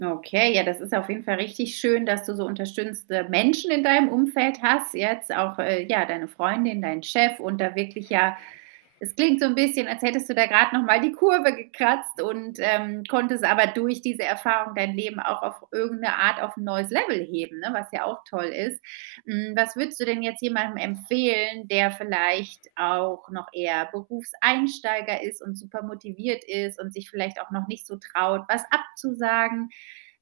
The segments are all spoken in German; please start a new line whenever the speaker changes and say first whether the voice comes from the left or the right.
right: Okay, ja, das ist auf jeden Fall richtig schön, dass du so unterstützende Menschen in deinem Umfeld hast jetzt, auch, äh, ja, deine Freundin, dein Chef und da wirklich ja es klingt so 'n bisschen, als hättest du da grad noch mal die Kurve gekratzt und, ähm, konntest aber durch diese Erfahrung dein Leben auch auf irgend 'ne Art auf 'n neues Level heben, ne, was ja auch toll ist. Hm, was würdest du denn jetzt jemandem empfehlen, der vielleicht auch noch eher Berufseinsteiger ist und supermotiviert ist und sich vielleicht auch noch nicht so traut, was abzusagen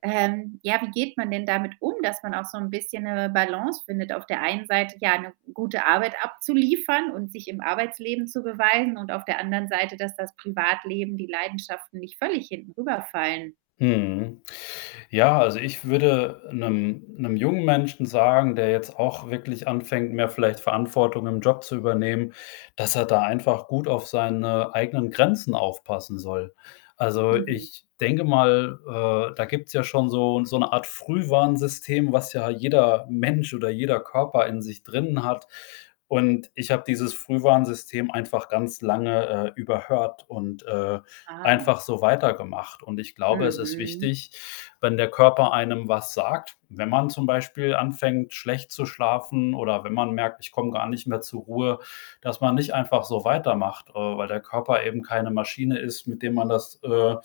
right: ähm, ja, wie geht man denn damit um, dass man auch so 'n bisschen 'ne Balance findet? Auf der einen Seite, ja, 'ne gute Arbeit abzuliefern und sich im Arbeitsleben zu beweisen und auf der anderen Seite, dass das Privatleben die Leidenschaften nicht völlig hinten rüber fallen?
left: Mhm. Ja, also, ich würde, 'nem 'nem jungen Menschen sagen, der jetzt auch wirklich anfängt, mehr vielleicht Verantwortung im Job zu übernehmen, dass er da einfach gut auf seine eigenen Grenzen aufpassen soll. Also,
right: Mhm.
left: ich denke mal, äh, da gibt's ja schon so 'n so 'ne Art Frühwarnsystem, was ja jeder Mensch oder jeder Körper in sich drinnen hat und ich habe dieses Frühwarnsystem einfach ganz lange, äh, überhört und, äh,
right: Ah.
left: einfach so weitergemacht und ich glaube, es ist
right: Mhm.
left: wichtig, wenn der Körper einem was sagt wenn man zum Beispiel anfängt, schlecht zu schlafen oder wenn man merkt: „Ich komme gar nicht mehr zur Ruhe“, dass man nicht einfach so weitermacht, äh, weil der Körper eben keine Maschine ist, mit dem man das, äh,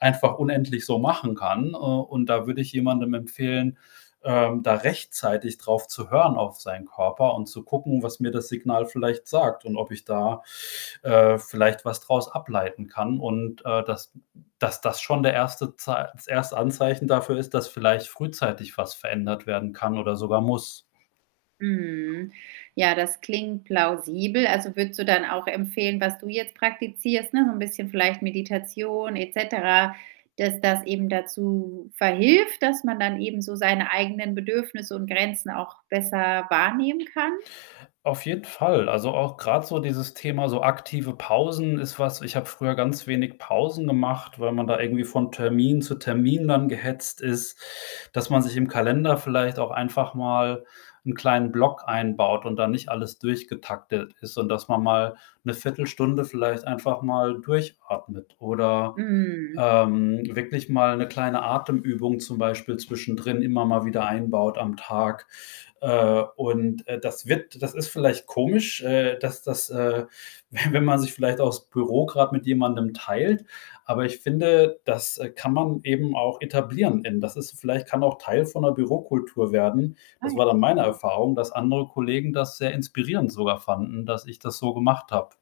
left: einfach unendlich so machen kann. Äh, und da würde ich jemandem empfehlen, ähm, da rechtzeitig drauf zu hören auf seinen Körper und zu gucken, was mir das Signal vielleicht sagt und ob ich da, äh, vielleicht was draus ableiten kann und, äh, dass dass das schon der 1. Zei das 1. Anzeichen dafür ist, dass vielleicht frühzeitig was verändert werden kann oder sogar muss.
right: Mhm. Ja, das klingt plausibel. Also, würdest du dann auch empfehlen, was du jetzt praktizierst, ne? So 'n bisschen vielleicht Meditation et cetera dass das eben dazu verhilft, dass man dann eben so seine eigenen Bedürfnisse und Grenzen auch besser wahrnehmen kann?
left: Auf jeden Fall. Also, auch grad so dieses Thema so aktive Pausen ist was ich habe früher ganz wenig Pausen gemacht, weil man da irgendwie von Termin zu Termin dann gehetzt ist, dass man sich im Kalender vielleicht auch einfach mal 'n kleinen Block einbaut und da nicht alles durchgetaktet ist und, dass man mal 'ne Viertelstunde vielleicht einfach mal durchatmet oder,
right: Mhm.
left: ähm, wirklich mal 'ne kleine Atemübung zum Beispiel zwischendrin immer mal wieder einbaut am Tag, äh, und, äh, das wird das ist vielleicht komisch, äh, dass das, äh we wenn man sich vielleicht auch das Büro gerade mit jemandem teilt, aber ich finde, das, äh, kann man eben auch etablieren in das ist vielleicht kann auch Teil von 'ner Bürokultur werden. Das
right: [unintelligible]
left: war dann meine
right: Mhm.
left: Erfahrung, dass andere Kollegen das sehr inspirierend sogar fanden, dass ich das so gemacht habe.